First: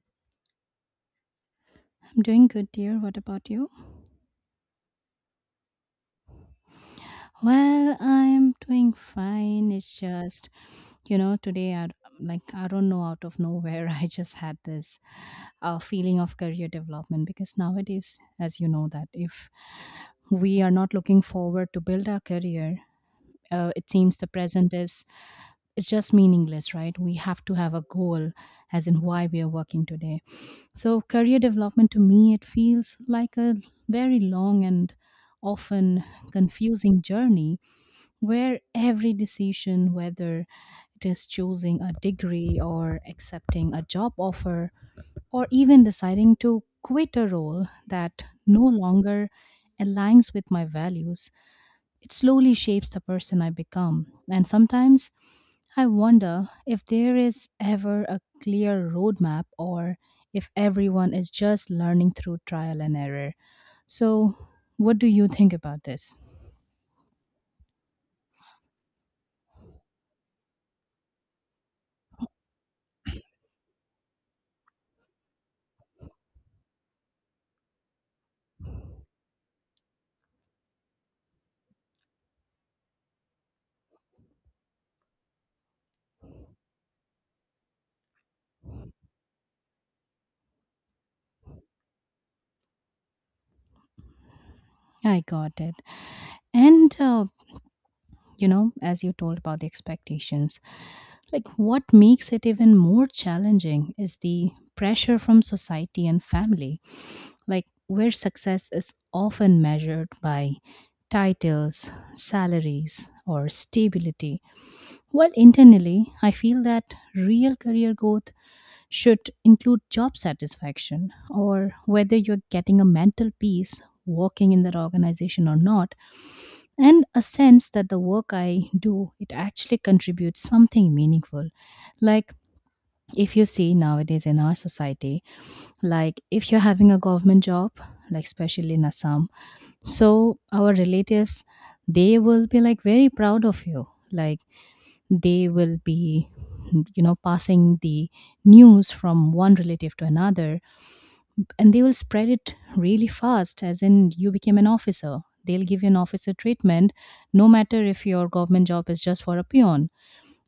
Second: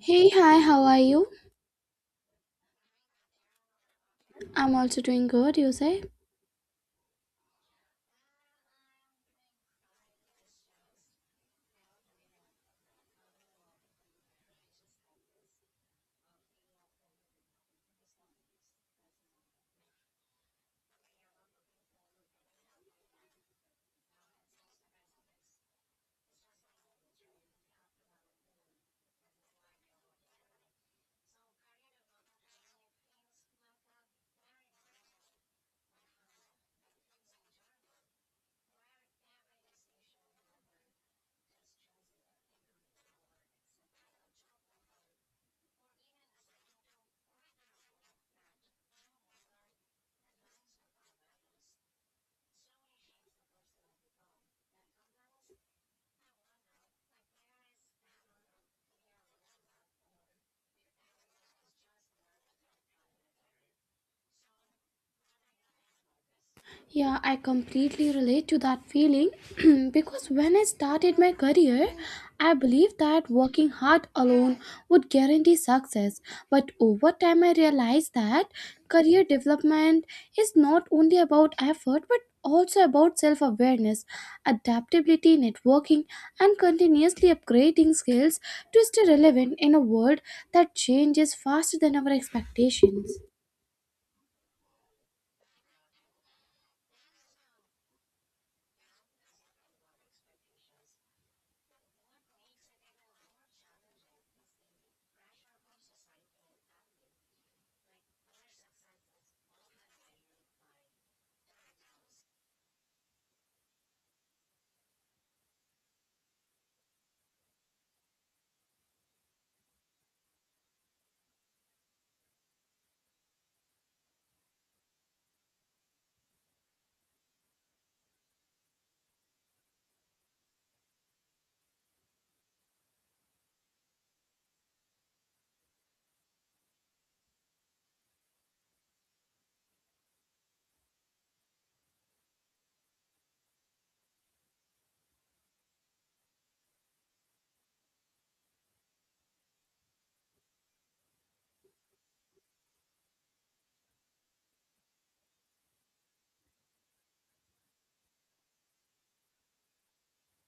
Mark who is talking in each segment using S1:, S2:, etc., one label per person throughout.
S1: Hey, hi, how are you?
S2: I'm doing good, dear. What about you?
S1: I'm also doing good, you say?
S2: Well, I'm doing fine. It's just, today I, like, I don't know, out of nowhere I just had this feeling of career development because nowadays, as you know, that if we are not looking forward to build our career, it seems the present is it's just meaningless, right? We have to have a goal as in why we are working today. So career development to me, it feels like a very long and often confusing journey where every decision, whether it is choosing a degree or accepting a job offer or even deciding to quit a role that no longer aligns with my values, it slowly shapes the person I become. And sometimes I wonder if there is ever a clear roadmap or if everyone is just learning through trial and error. So, what do you think about this?
S1: Yeah, I completely relate to that feeling because when I started my career, I believed that working hard alone would guarantee success. But over time, I realized that career development is not only about effort but also about self awareness, adaptability, networking, and continuously upgrading skills to stay relevant in a world that changes faster than our expectations.
S2: I got it. And, as you told about the expectations, like what makes it even more challenging is the pressure from society and family, like where success is often measured by titles, salaries, or stability. While internally, I feel that real career growth should include job satisfaction or whether you're getting a mental peace working in that organization or not, and a sense that the work I do, it actually contributes something meaningful. Like if you see nowadays in our society, like if you're having a government job, like especially in Assam, so our relatives, they will be like very proud of you. Like they will be, passing the news from one relative to another, and they will spread it really fast, as in you became an officer, they'll give you an officer treatment, no matter if your government job is just for a peon,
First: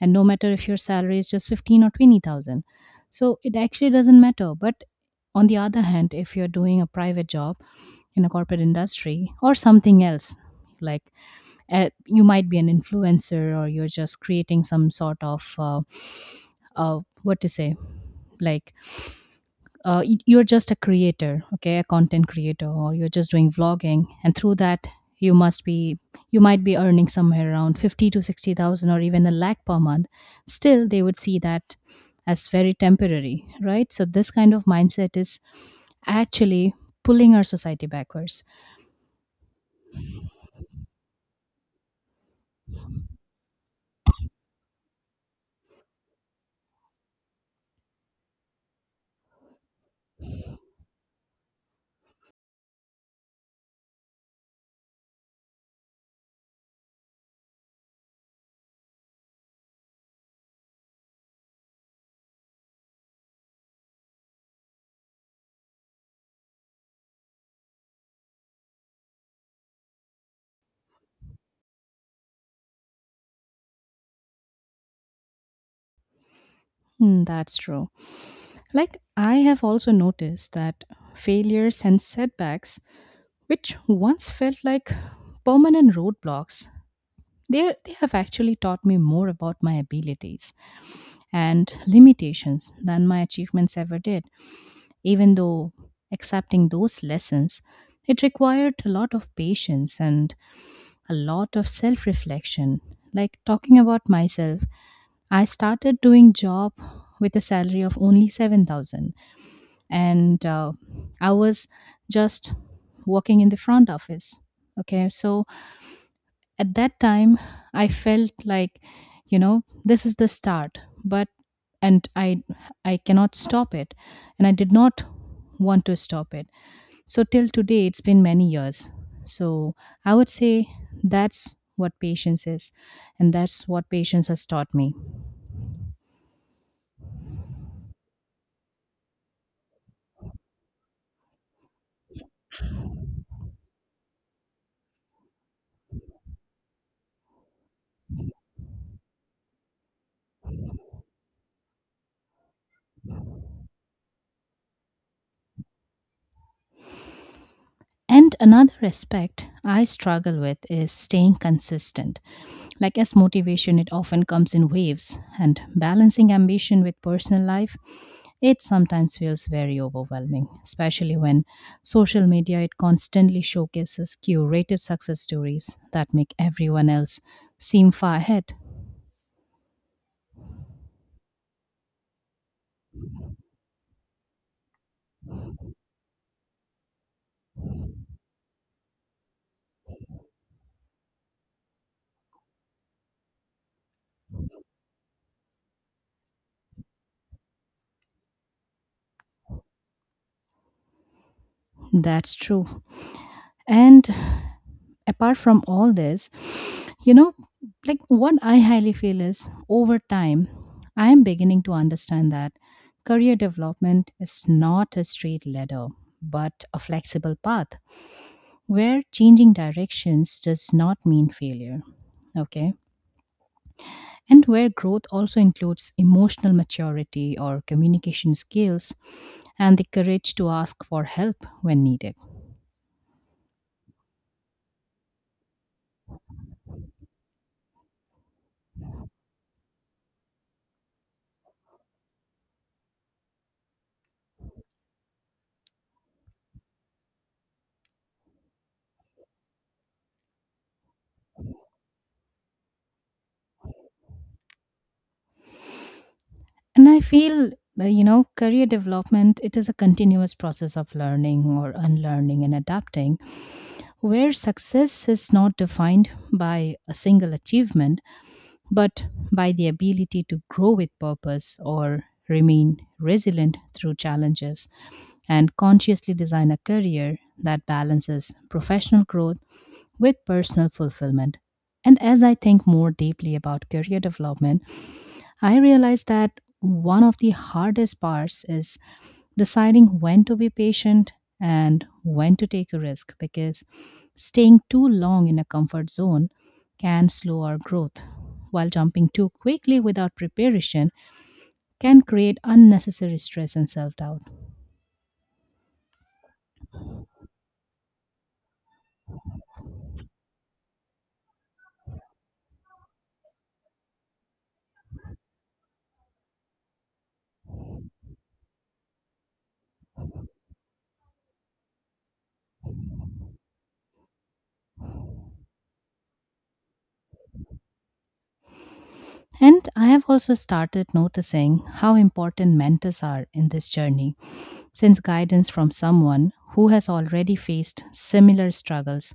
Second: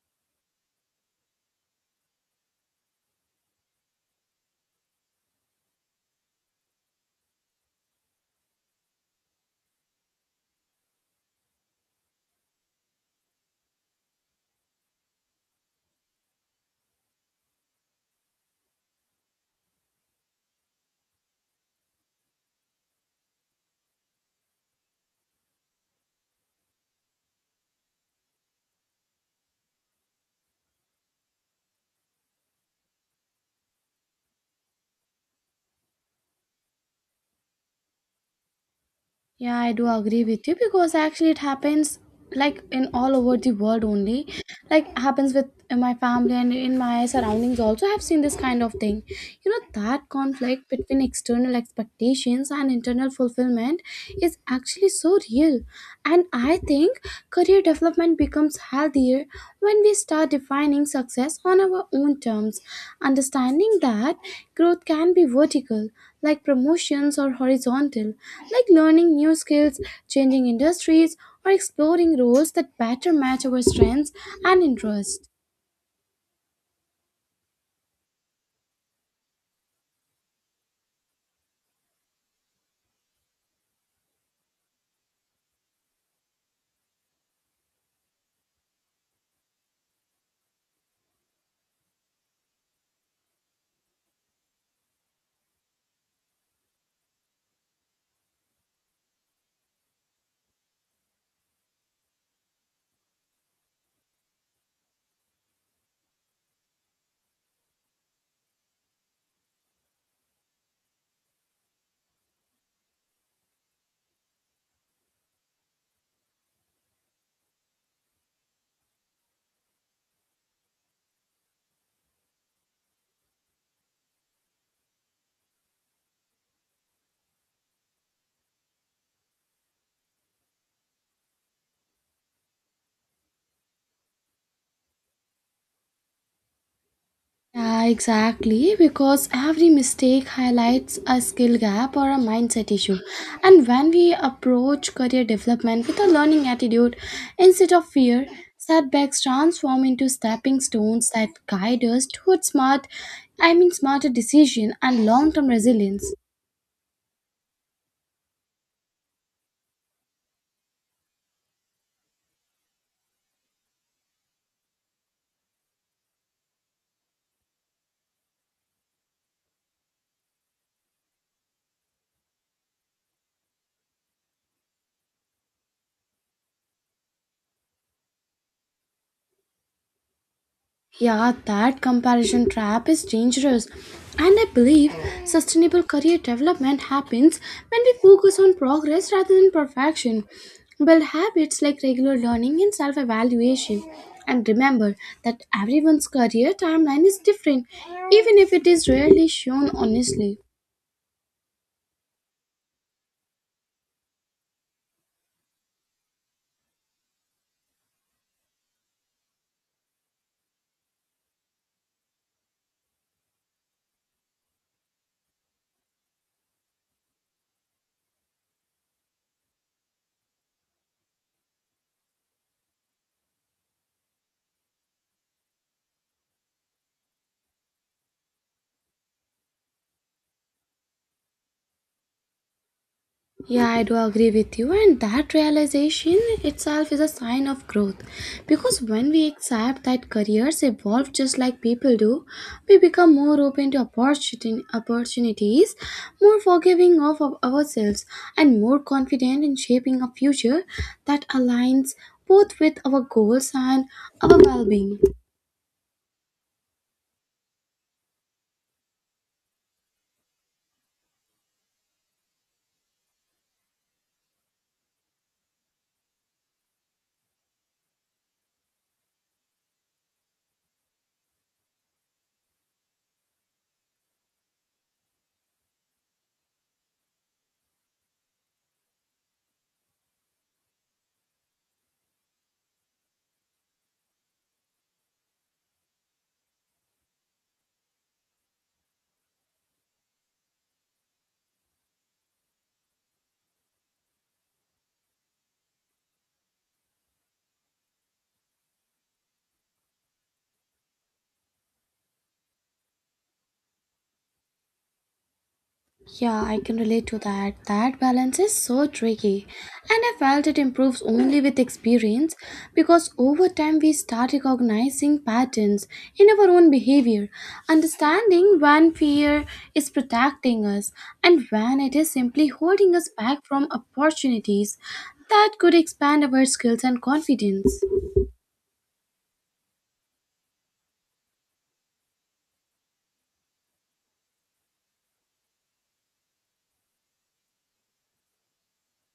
S2: and no matter if your salary is just 15 or 20,000. So it actually doesn't matter, but on the other hand, if you're doing a private job in a corporate industry or something else, like you might be an influencer, or you're just creating some sort of uh, what to say, like you're just a creator, okay, a content creator, or you're just doing vlogging, and through that, you must be, you might be earning somewhere around 50 to 60,000, or even a lakh per month. Still they would see that as very temporary, right? So this kind of mindset is actually pulling our society backwards.
S1: Yeah, I do agree with you, because actually it happens like in all over the world only. Like happens with in my family and in my surroundings also I have seen this kind of thing. You know that conflict between external expectations and internal fulfillment is actually so real. And I think career development becomes healthier when we start defining success on our own terms, understanding that growth can be vertical like promotions or horizontal, like learning new skills, changing industries, or exploring roles that better match our strengths and interests.
S2: Hmm, that's true. Like I have also noticed that failures and setbacks which once felt like permanent roadblocks, they have actually taught me more about my abilities and limitations than my achievements ever did. Even though accepting those lessons, it required a lot of patience and a lot of self reflection. Like talking about myself, I started doing job with a salary of only 7,000, and I was just working in the front office. Okay, so at that time I felt like, you know this is the start. But and i i cannot stop it, and I did not want to stop it, so till today, it's been many years. So I would say, that's what patience is, and that's what patience has taught me.
S1: Yeah, exactly, because every mistake highlights a skill gap or a mindset issue. And when we approach career development with a learning attitude instead of fear, setbacks transform into stepping stones that guide us towards smart, I mean smarter decision and long-term resilience.
S2: And another aspect I struggle with is staying consistent. Like as motivation, it often comes in waves, and balancing ambition with personal life, it sometimes feels very overwhelming, especially when social media, it constantly showcases curated success stories that make everyone else seem far ahead.
S1: Yeah, that comparison trap is dangerous. And I believe sustainable career development happens when we focus on progress rather than perfection. Build habits like regular learning and self evaluation. And remember that everyone's career timeline is different, even if it is rarely shown honestly.
S2: That's true. And apart from all this, you know, like what I highly feel is, over time, I am beginning to understand that career development is not a straight ladder, but a flexible path where changing directions does not mean failure. Okay. And where growth also includes emotional maturity or communication skills and the courage to ask for help when needed.
S1: Yeah, I do agree with you, and that realization itself is a sign of growth. Because when we accept that careers evolve just like people do, we become more open to opportunities, more forgiving of ourselves, and more confident in shaping a future that aligns both with our goals and our well being.
S2: And I feel, career development, it is a continuous process of learning or unlearning and adapting, where success is not defined by a single achievement, but by the ability to grow with purpose or remain resilient through challenges and consciously design a career that balances professional growth with personal fulfillment. And as I think more deeply about career development, I realized that one of the hardest parts is deciding when to be patient and when to take a risk, because staying too long in a comfort zone can slow our growth, while jumping too quickly without preparation can create unnecessary stress and self doubt.
S1: Yeah, I can relate to that. That balance is so tricky. And I felt it improves only with experience because over time we start recognizing patterns in our own behavior, understanding when fear is protecting us and when it is simply holding us back from opportunities that could expand our skills and confidence.
S2: And I have also started noticing how important mentors are in this journey, since guidance from someone who has already faced similar struggles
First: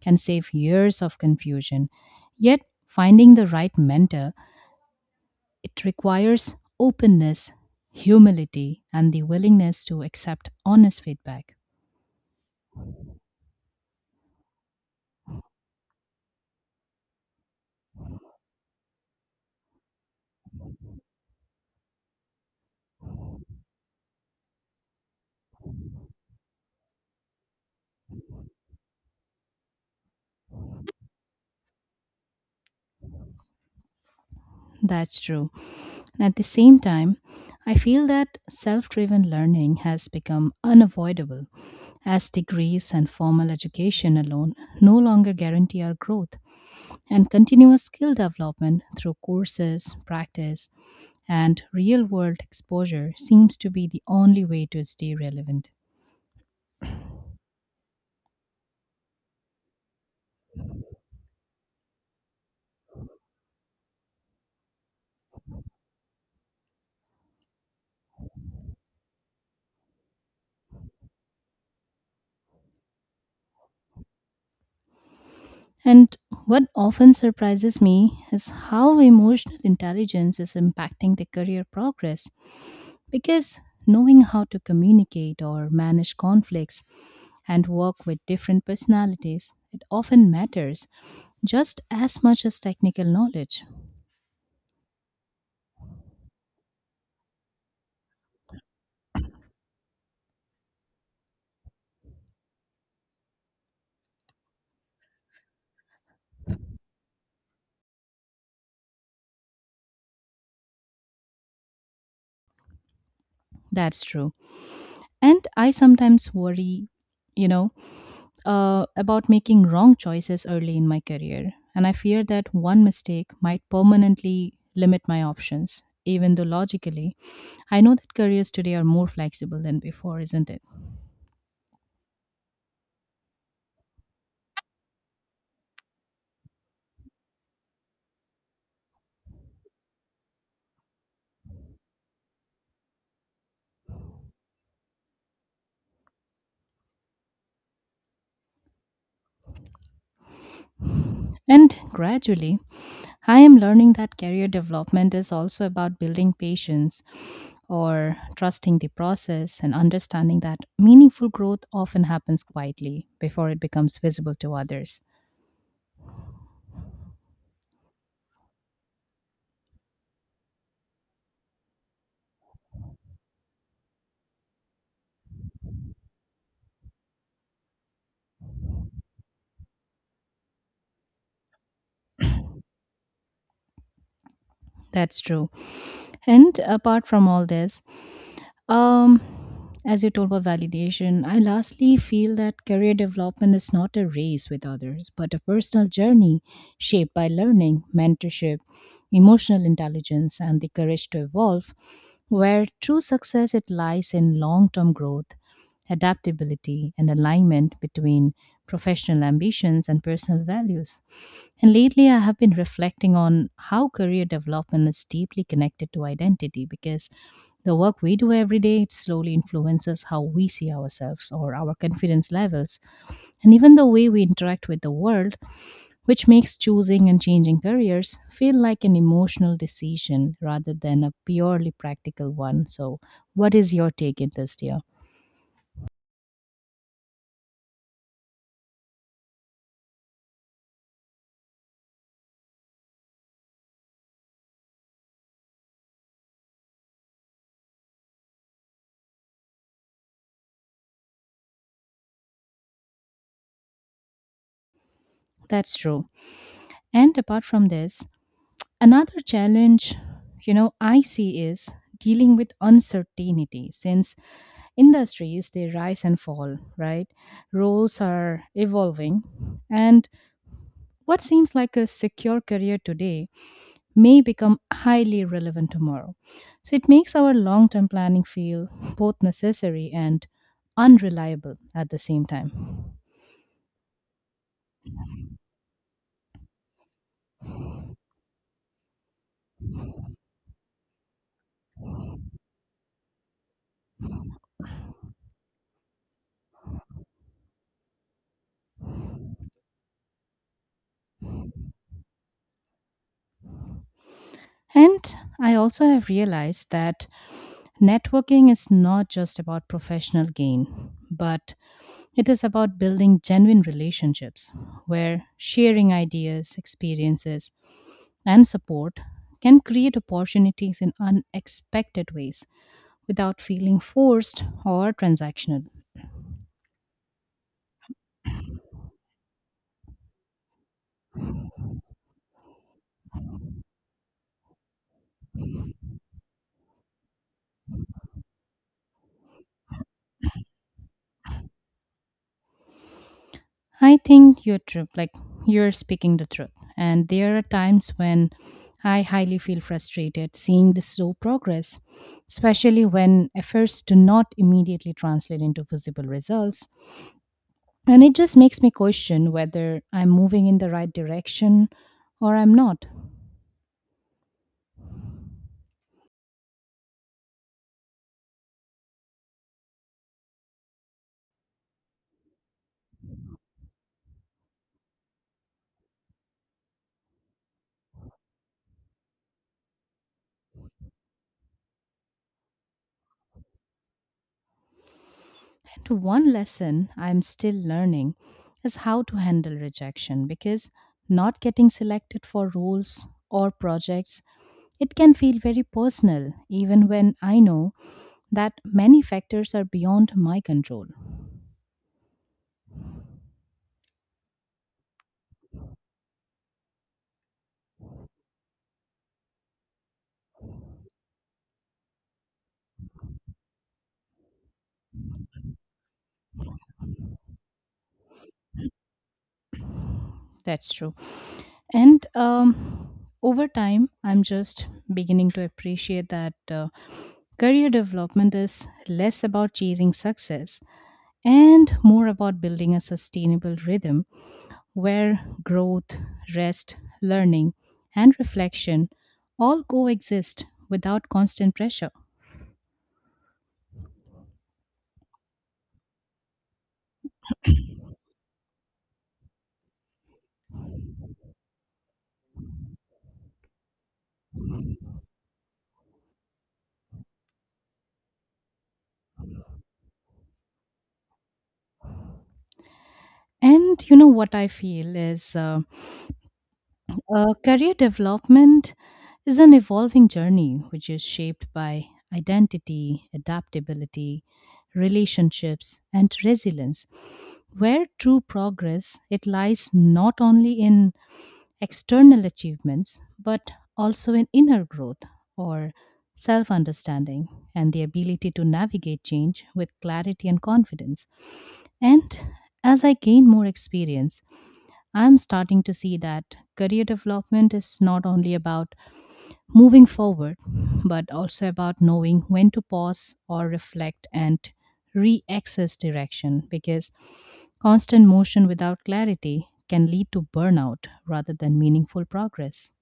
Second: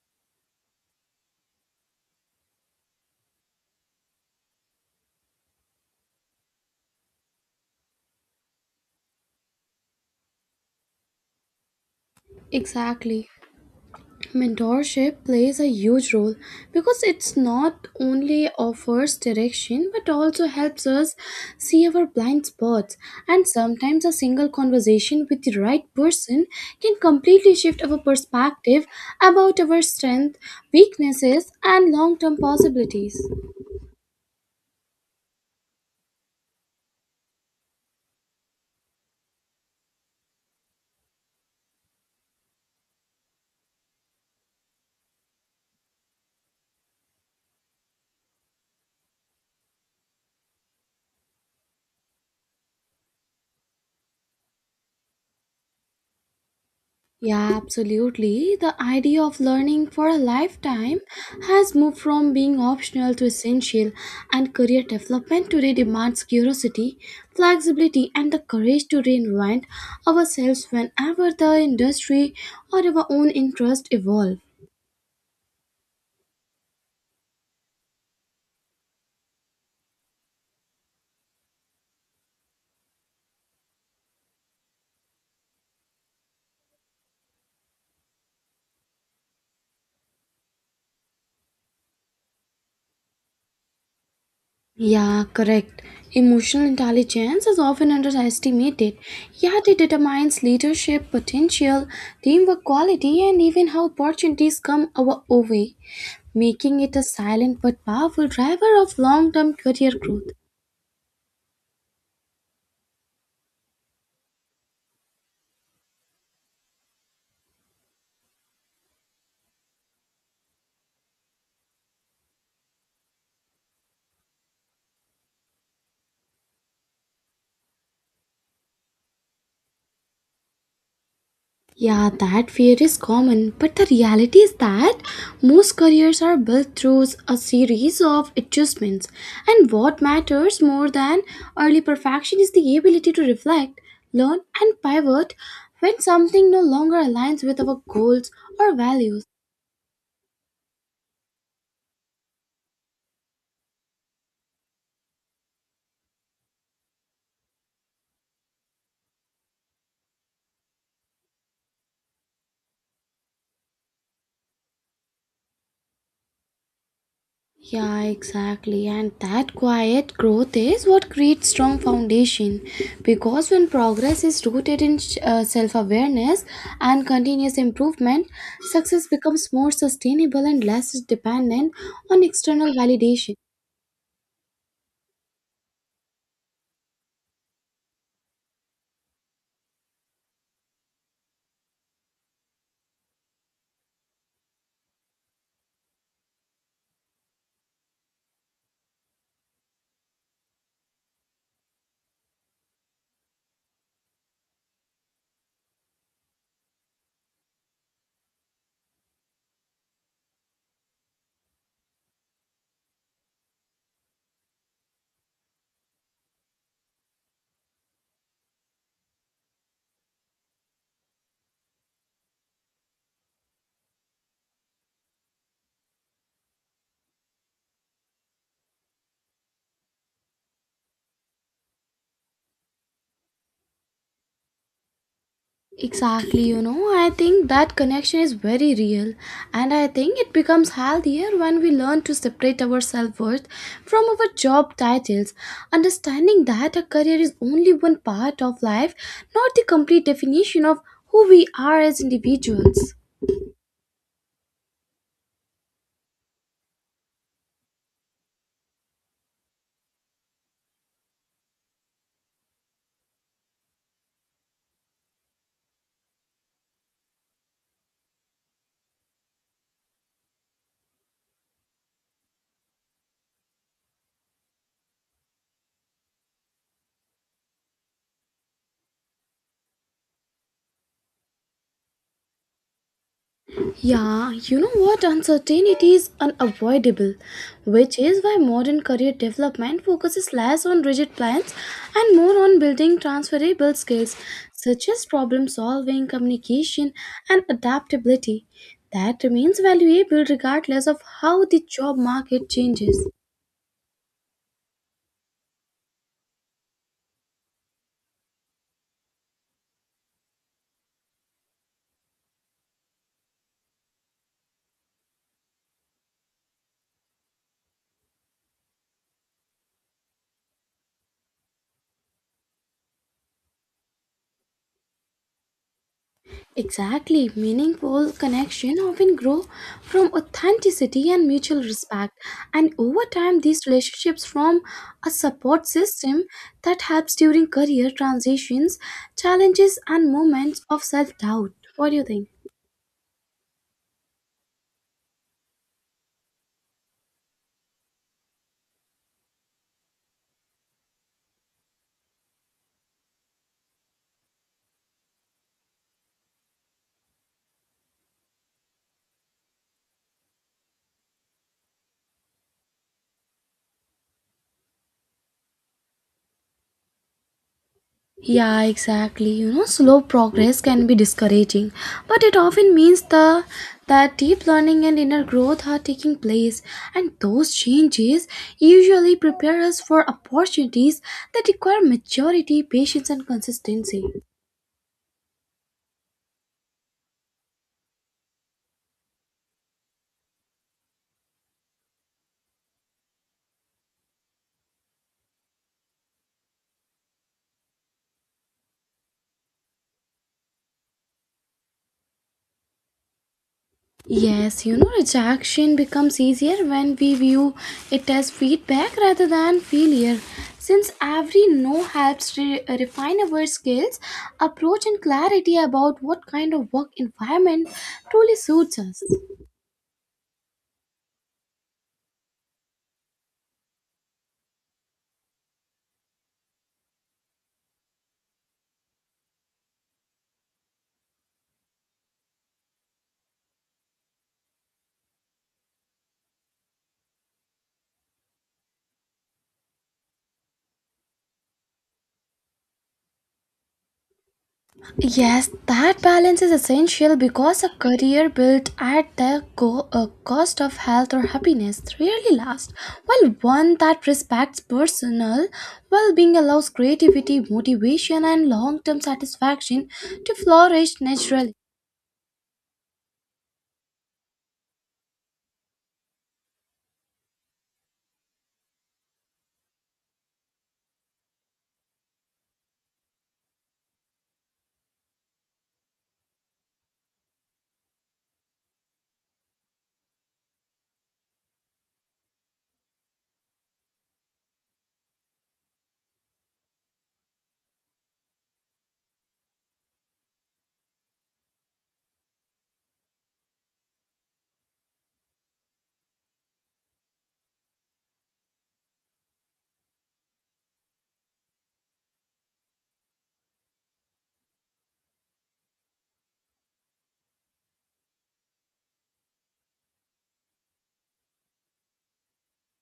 S2: can save years of confusion. Yet, finding the right mentor, it requires openness, humility, and the willingness to accept honest feedback.
S1: Exactly. Mentorship plays a huge role because it's not only offers direction but also helps us see our blind spots, and sometimes a single conversation with the right person can completely shift our perspective about our strengths, weaknesses and long-term possibilities.
S2: That's true. And at the same time, I feel that self driven learning has become unavoidable, as degrees and formal education alone no longer guarantee our growth. And continuous skill development through courses, practice, and real world exposure seems to be the only way to stay relevant.
S1: Yeah, absolutely. The idea of learning for a lifetime has moved from being optional to essential, and career development today demands curiosity, flexibility, and the courage to reinvent ourselves whenever the industry or our own interests evolve.
S2: And what often surprises me is how emotional intelligence is impacting the career progress, because knowing how to communicate or manage conflicts and work with different personalities, it often matters just as much as technical knowledge.
S1: Yeah, correct. Emotional intelligence is often underestimated, yet it determines leadership potential, teamwork quality, and even how opportunities come our way, making it a silent but powerful driver of long term career growth.
S2: That's true. And I sometimes worry, you know, about making wrong choices early in my career, and I fear that one mistake might permanently limit my options, even though logically, I know that careers today are more flexible than before, isn't it?
S1: Yeah, that fear is common, but the reality is that most careers are built through a series of adjustments. And what matters more than early perfection is the ability to reflect, learn, and pivot when something no longer aligns with our goals or values.
S2: And gradually, I am learning that career development is also about building patience or trusting the process and understanding that meaningful growth often happens quietly before it becomes visible to others.
S1: Yeah, exactly. And that quiet growth is what creates strong foundation because when progress is rooted in self-awareness and continuous improvement, success becomes more sustainable and less dependent on external validation.
S2: That's true. And apart from all this, Um, as you told about validation, I lastly feel that career development is not a race with others, but a personal journey shaped by learning, mentorship, emotional intelligence, and the courage to evolve, where true success, it lies in long-term growth, adaptability, and alignment between professional ambitions and personal values. And lately, I have been reflecting on how career development is deeply connected to identity, because the work we do every day, it slowly influences how we see ourselves or our confidence levels and even the way we interact with the world, which makes choosing and changing careers feel like an emotional decision rather than a purely practical one. So what is your take in this, dear?
S1: Exactly, you know, I think that connection is very real, and I think it becomes healthier when we learn to separate our self worth from our job titles, understanding that a career is only one part of life, not the complete definition of who we are as individuals.
S2: That's true. And apart from this, another challenge, I see, is dealing with uncertainty, since industries, they rise and fall, right? Roles are evolving, and what seems like a secure career today may become highly relevant tomorrow. So it makes our long-term planning feel both necessary and unreliable at the same time.
S1: Yeah, you know what? Uncertainty is unavoidable, which is why modern career development focuses less on rigid plans and more on building transferable skills such as problem solving, communication, and adaptability. That remains valuable regardless of how the job market changes.
S2: And I also have realized that networking is not just about professional gain, but it is about building genuine relationships where sharing ideas, experiences, and support can create opportunities in unexpected ways without feeling forced or transactional.
S1: Exactly. Meaningful connection often grow from authenticity and mutual respect. And over time, these relationships form a support system that helps during career transitions, challenges, and moments of self doubt. What do you think?
S2: I think you're true, like you're speaking the truth. And there are times when I highly feel frustrated seeing the slow progress, especially when efforts do not immediately translate into visible results. And it just makes me question whether I'm moving in the right direction or I'm not.
S1: Yeah, exactly. You know, slow progress can be discouraging, but it often means the that deep learning and inner growth are taking place, and those changes usually prepare us for opportunities that require maturity, patience, and consistency.
S2: And one lesson I'm still learning is how to handle rejection, because not getting selected for roles or projects, it can feel very personal even when I know that many factors are beyond my control.
S1: Yes, you know, rejection becomes easier when we view it as feedback rather than failure. Since every no helps refine our skills, approach, and clarity about what kind of work environment truly suits us.
S2: That's true. And over time, I'm just beginning to appreciate that career development is less about chasing success and more about building a sustainable rhythm where growth, rest, learning, and reflection all coexist without constant pressure.
S1: Yes, that balance is essential because a career built at the cost of health or happiness rarely lasts, while one that respects personal well being allows creativity, motivation, and long term satisfaction to flourish naturally.
S2: And you know what I feel is, career development is an evolving journey which is shaped by identity, adaptability, relationships, and resilience, where true progress, it lies not only in external achievements, but also in inner growth or self understanding and the ability to navigate change with clarity and confidence. And as I gain more experience, I'm starting to see that career development is not only about moving forward, but also about knowing when to pause or reflect and re access direction, because constant motion without clarity can lead to burnout rather than meaningful progress.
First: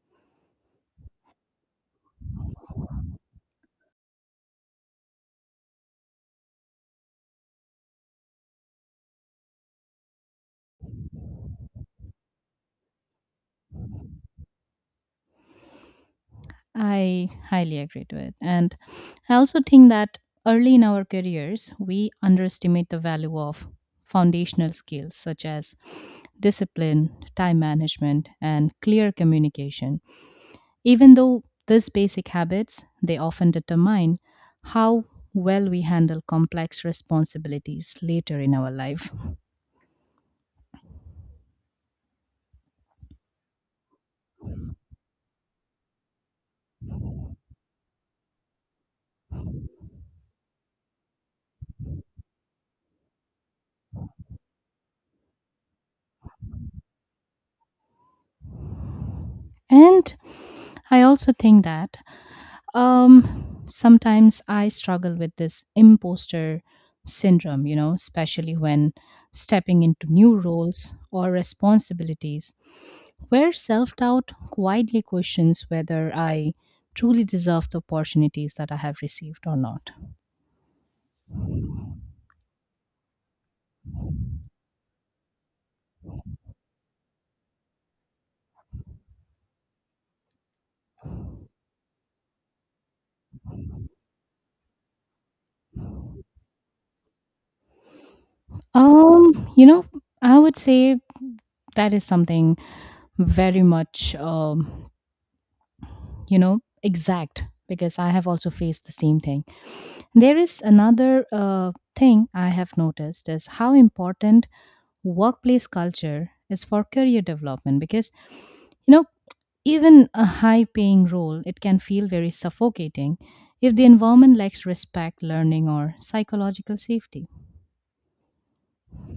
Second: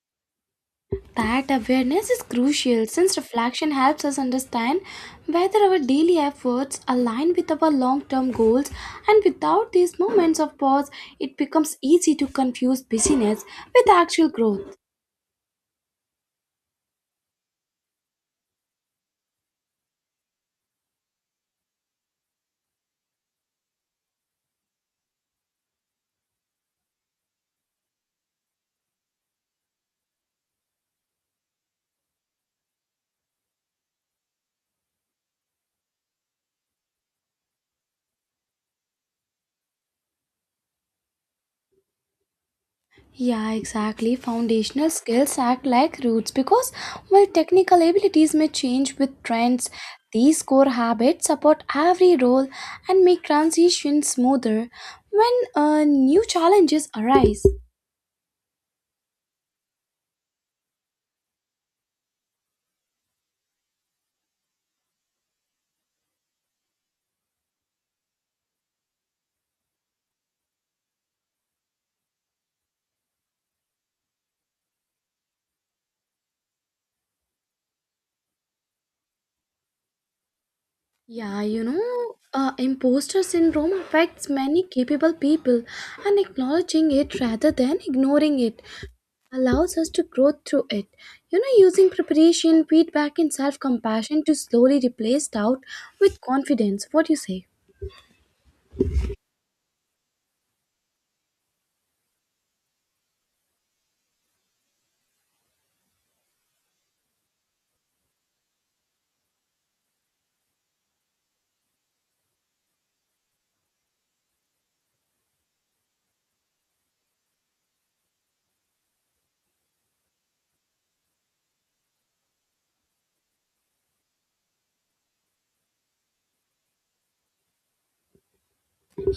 S1: That awareness is crucial since reflection helps us understand whether our daily efforts align with our long term goals, and without these moments of pause, it becomes easy to confuse busyness with actual growth.
S2: I highly agree to it. And I also think that early in our careers, we underestimate the value of foundational skills such as discipline, time management, and clear communication. Even though these basic habits, they often determine how well we handle complex responsibilities later in our life.
S1: Yeah, exactly. Foundational skills act like roots because while technical abilities may change with trends, these core habits support every role and make transitions smoother when new challenges arise.
S2: And I also think that sometimes I struggle with this imposter syndrome, especially when stepping into new roles or responsibilities where self doubt quietly questions whether I truly deserve the opportunities that I have received or not.
S1: Yeah, you know, imposter syndrome affects many capable people, and acknowledging it rather than ignoring it allows us to grow through it. You know, using preparation, feedback, and self compassion to slowly replace doubt with confidence. What do you say?
S2: Um, you know, I would say that is something very much, exact, because I have also faced the same thing. There is another thing I have noticed is how important workplace culture is for career development, because, you know, even a high paying role, it can feel very suffocating if the environment lacks respect, learning, or psychological safety.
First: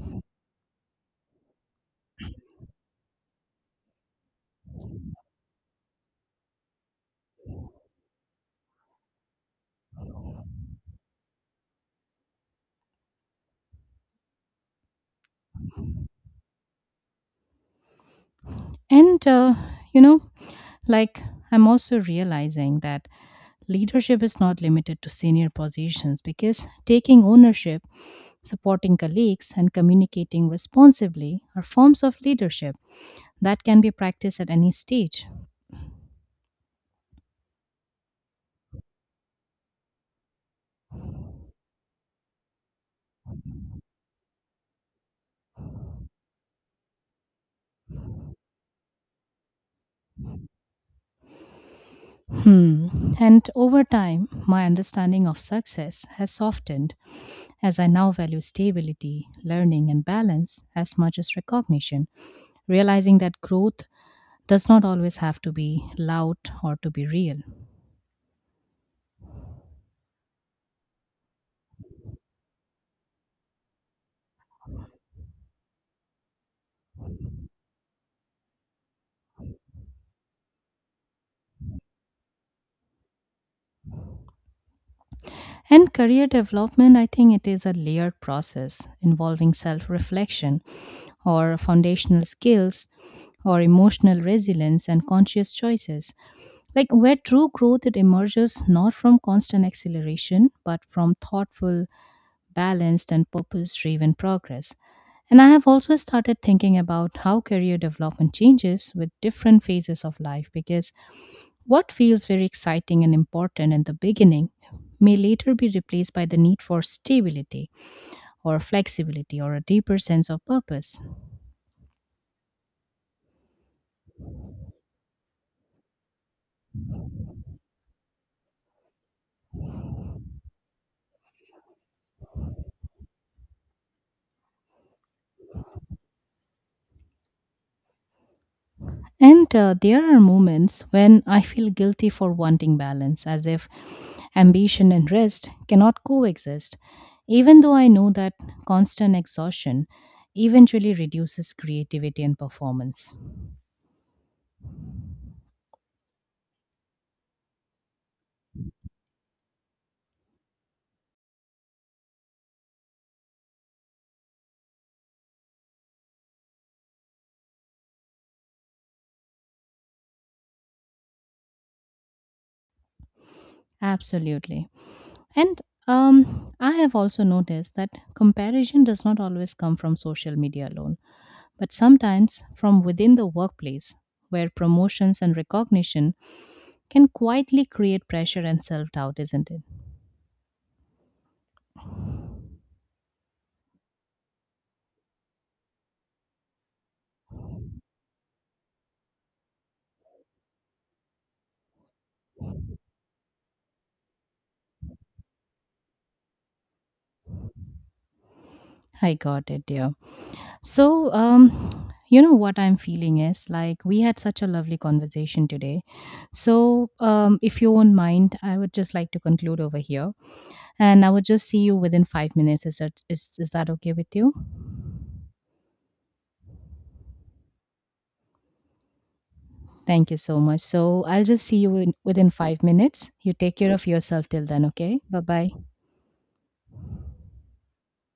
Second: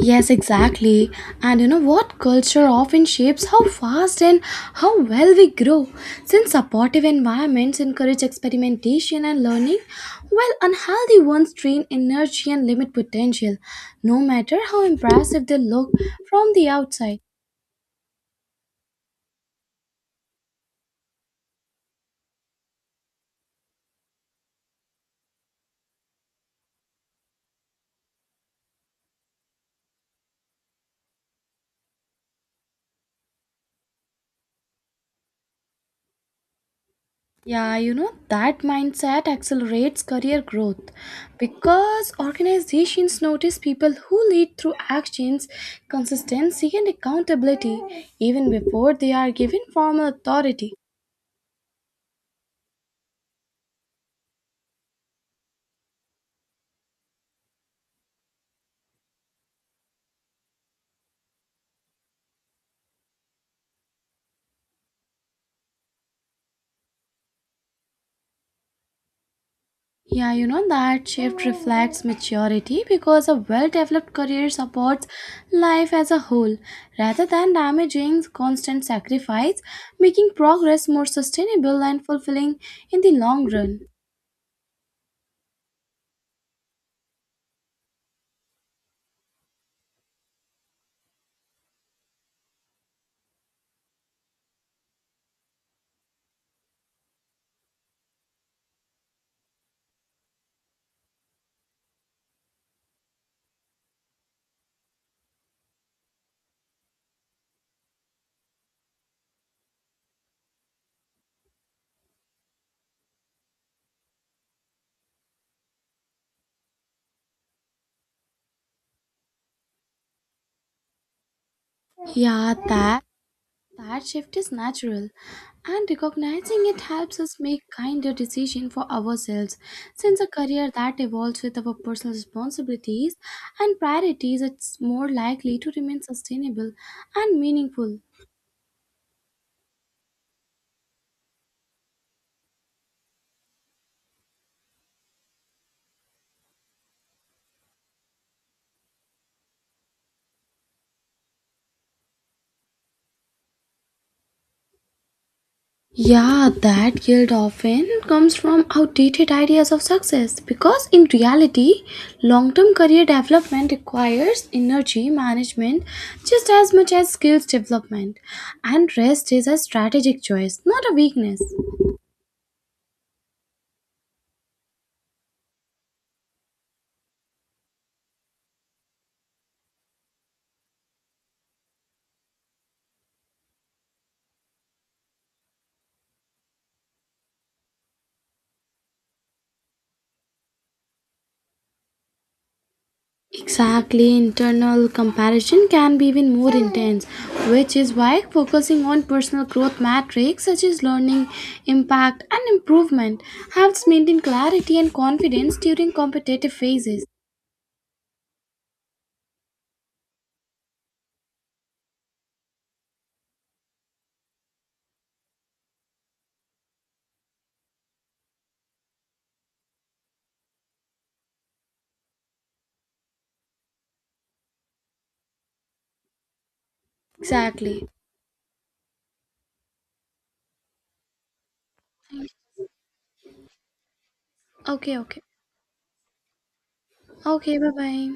S1: Yes, exactly. And you know what? Culture often shapes how fast and how well we grow. Since supportive environments encourage experimentation and learning, while unhealthy ones drain energy and limit potential, no matter how impressive they look from the outside.
S2: And, you know, like I'm also realizing that leadership is not limited to senior positions, because taking ownership, supporting colleagues, and communicating responsibly are forms of leadership that can be practiced at any stage.
S1: Yeah, you know, that mindset accelerates career growth because organizations notice people who lead through actions, consistency, and accountability even before they are given formal authority.
S2: Hmm. And over time, my understanding of success has softened, as I now value stability, learning, and balance as much as recognition, realizing that growth does not always have to be loud or to be real.
S1: Yeah, you know, that shift reflects maturity because a well developed career supports life as a whole rather than damaging constant sacrifice, making progress more sustainable and fulfilling in the long run.
S2: And career development, I think it is a layered process involving self reflection or foundational skills or emotional resilience and conscious choices, like where true growth, it emerges not from constant acceleration but from thoughtful, balanced, and purpose driven progress. And I have also started thinking about how career development changes with different phases of life, because what feels very exciting and important in the beginning may later be replaced by the need for stability or flexibility or a deeper sense of purpose.
S1: Yeah, that shift is natural, and recognizing it helps us make kinder decisions for ourselves. Since a career that evolves with our personal responsibilities and priorities, it's more likely to remain sustainable and meaningful.
S2: And there are moments when I feel guilty for wanting balance, as if ambition and rest cannot coexist, even though I know that constant exhaustion eventually reduces creativity and performance.
S1: Yeah, that guilt often comes from outdated ideas of success because in reality, long term career development requires energy management just as much as skills development, and rest is a strategic choice, not a weakness.
S2: Absolutely. And I have also noticed that comparison does not always come from social media alone, but sometimes from within the workplace, where promotions and recognition can quietly create pressure and self doubt, isn't it?
S1: Exactly, internal comparison can be even more intense, which is why focusing on personal growth metrics such as learning, impact, and improvement helps maintain clarity and confidence during competitive phases.
S2: I got it, dear. So, you know what I'm feeling is, like we had such a lovely conversation today. So, if you won't mind, I would just like to conclude over here, and I would just see you within 5 minutes. Is that okay with you?
S1: Exactly.
S2: Thank you so much. So, I'll just see you in, within 5 minutes. You take care of yourself till then.
S1: Okay,
S2: Okay. Bye
S1: okay.
S2: bye.
S1: Okay, bye bye.